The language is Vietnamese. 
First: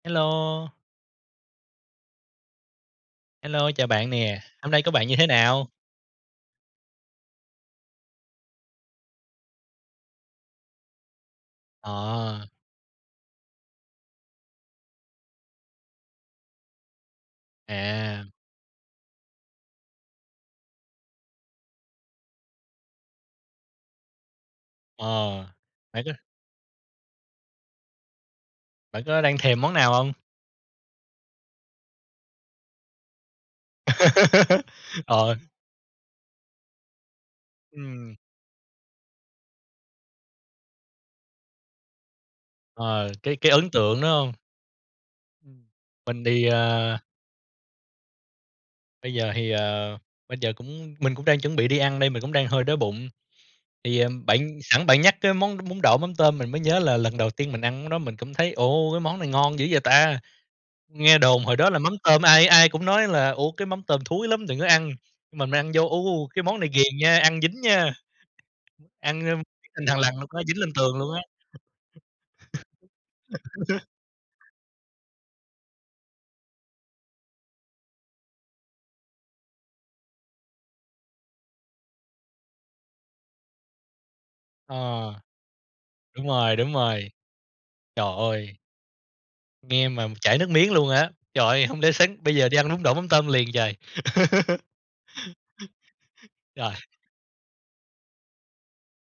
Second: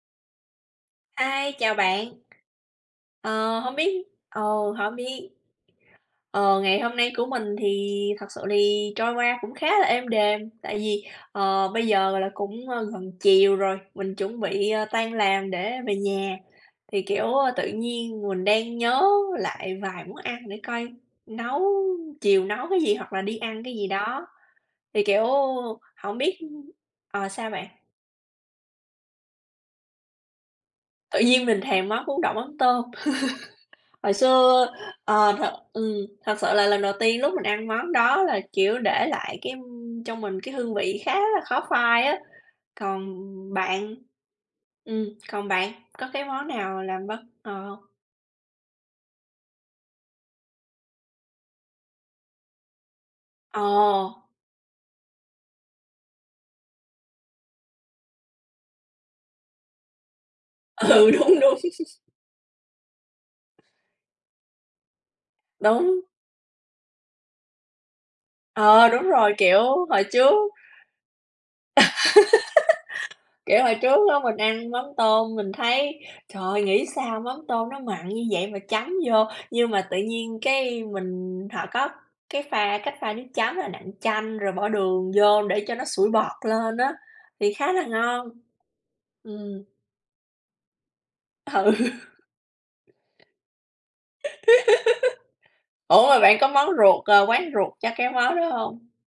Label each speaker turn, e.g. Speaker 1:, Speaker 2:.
Speaker 1: Hello.
Speaker 2: Hi, chào bạn. Ờ,
Speaker 1: Hello,
Speaker 2: hông
Speaker 1: chào
Speaker 2: biết
Speaker 1: bạn nè,
Speaker 2: ừ,
Speaker 1: hôm nay của
Speaker 2: hổng
Speaker 1: bạn như thế
Speaker 2: bi
Speaker 1: nào?
Speaker 2: ờ, ngày hôm nay của mình thì thật sự thì trôi qua cũng khá là êm đềm, tại vì, ờ, bây giờ, gọi là,
Speaker 1: Ờ.
Speaker 2: cũng, a, gần chiều rồi, mình chuẩn bị, ờ, tan làm để về nhà, thì, kiểu, ơ, tự nhiên
Speaker 1: À.
Speaker 2: mình đang nhớ lại vài món ăn để coi nấu chiều nấu cái gì, hoặc là đi ăn cái gì đó, thì, kiểu,
Speaker 1: Ờ, bạn có
Speaker 2: hổng biết ờ, sao bạn?
Speaker 1: bạn có đang thèm món nào hông?
Speaker 2: Tự nhiên mình thèm món bún đậu mắm tôm. Hồi xưa,
Speaker 1: Ờ.
Speaker 2: ờ, thật ừm, thật sự là lần đầu tiên lúc mình ăn món
Speaker 1: Ừm.
Speaker 2: đó là, kiểu, để lại cái, ưm, trong mình cái hương vị khá là khó phai á. Còn
Speaker 1: Ờ, cái cái ấn
Speaker 2: bạn?
Speaker 1: tượng đó hông?
Speaker 2: Ừm, còn
Speaker 1: Ừm,
Speaker 2: bạn có
Speaker 1: mình
Speaker 2: cái
Speaker 1: đi,
Speaker 2: món nào
Speaker 1: à
Speaker 2: làm bất ngờ hông?
Speaker 1: bây giờ thì, ờ, bây giờ cũng mình cũng đang chuẩn bị đi ăn đây, mình cũng đang hơi đói bụng.
Speaker 2: Ờ.
Speaker 1: Thì, à, bạn sẵn bạn nhắc cái món bún đậu mắm tôm, mình mới nhớ là lần đầu tiên mình ăn cái đó mình cũng thấy, ồ, cái món này ngon dữ vậy ta.
Speaker 2: Ừ,
Speaker 1: Nghe
Speaker 2: đúng,
Speaker 1: đồn
Speaker 2: đúng.
Speaker 1: hồi đó là mắm tôm, ai ai cũng nói là "Ủa? Cái mắm tôm thúi lắm đừng có ăn." Mà mình ăn vô,
Speaker 2: Đúng.
Speaker 1: ú, u, cái món này ghiền nha, ăn dính nha,
Speaker 2: Ờ, đúng
Speaker 1: ăn,
Speaker 2: rồi,
Speaker 1: a,
Speaker 2: kiểu,
Speaker 1: thằn
Speaker 2: hồi
Speaker 1: lằn nó
Speaker 2: trước
Speaker 1: có dính lên tường luôn á.
Speaker 2: kiểu, hồi trước á mình ăn mắm tôm mình thấy, trời ơi, nghĩ sao mắm tôm nó mặn như vậy mà chấm vô? Nhưng mà tự nhiên cái mình họ có cái pha cách pha nước chấm là nặn chanh, rồi bỏ
Speaker 1: Ờ,
Speaker 2: đường vô để cho nó sủi
Speaker 1: đúng
Speaker 2: bọt
Speaker 1: rồi, đúng
Speaker 2: lên á,
Speaker 1: rồi.
Speaker 2: thì khá là
Speaker 1: Trời
Speaker 2: ngon.
Speaker 1: ơi.
Speaker 2: Ừm.
Speaker 1: Nghe mà chảy nước miếng luôn á. Trời
Speaker 2: Ừ.
Speaker 1: ơi, hổng lẽ sáng bây giờ đi ăn bún đậu mắm tôm liền trời?
Speaker 2: Ủa, mà bạn có món
Speaker 1: Rồi.
Speaker 2: ruột ờ, quán ruột cho cái món đó hông?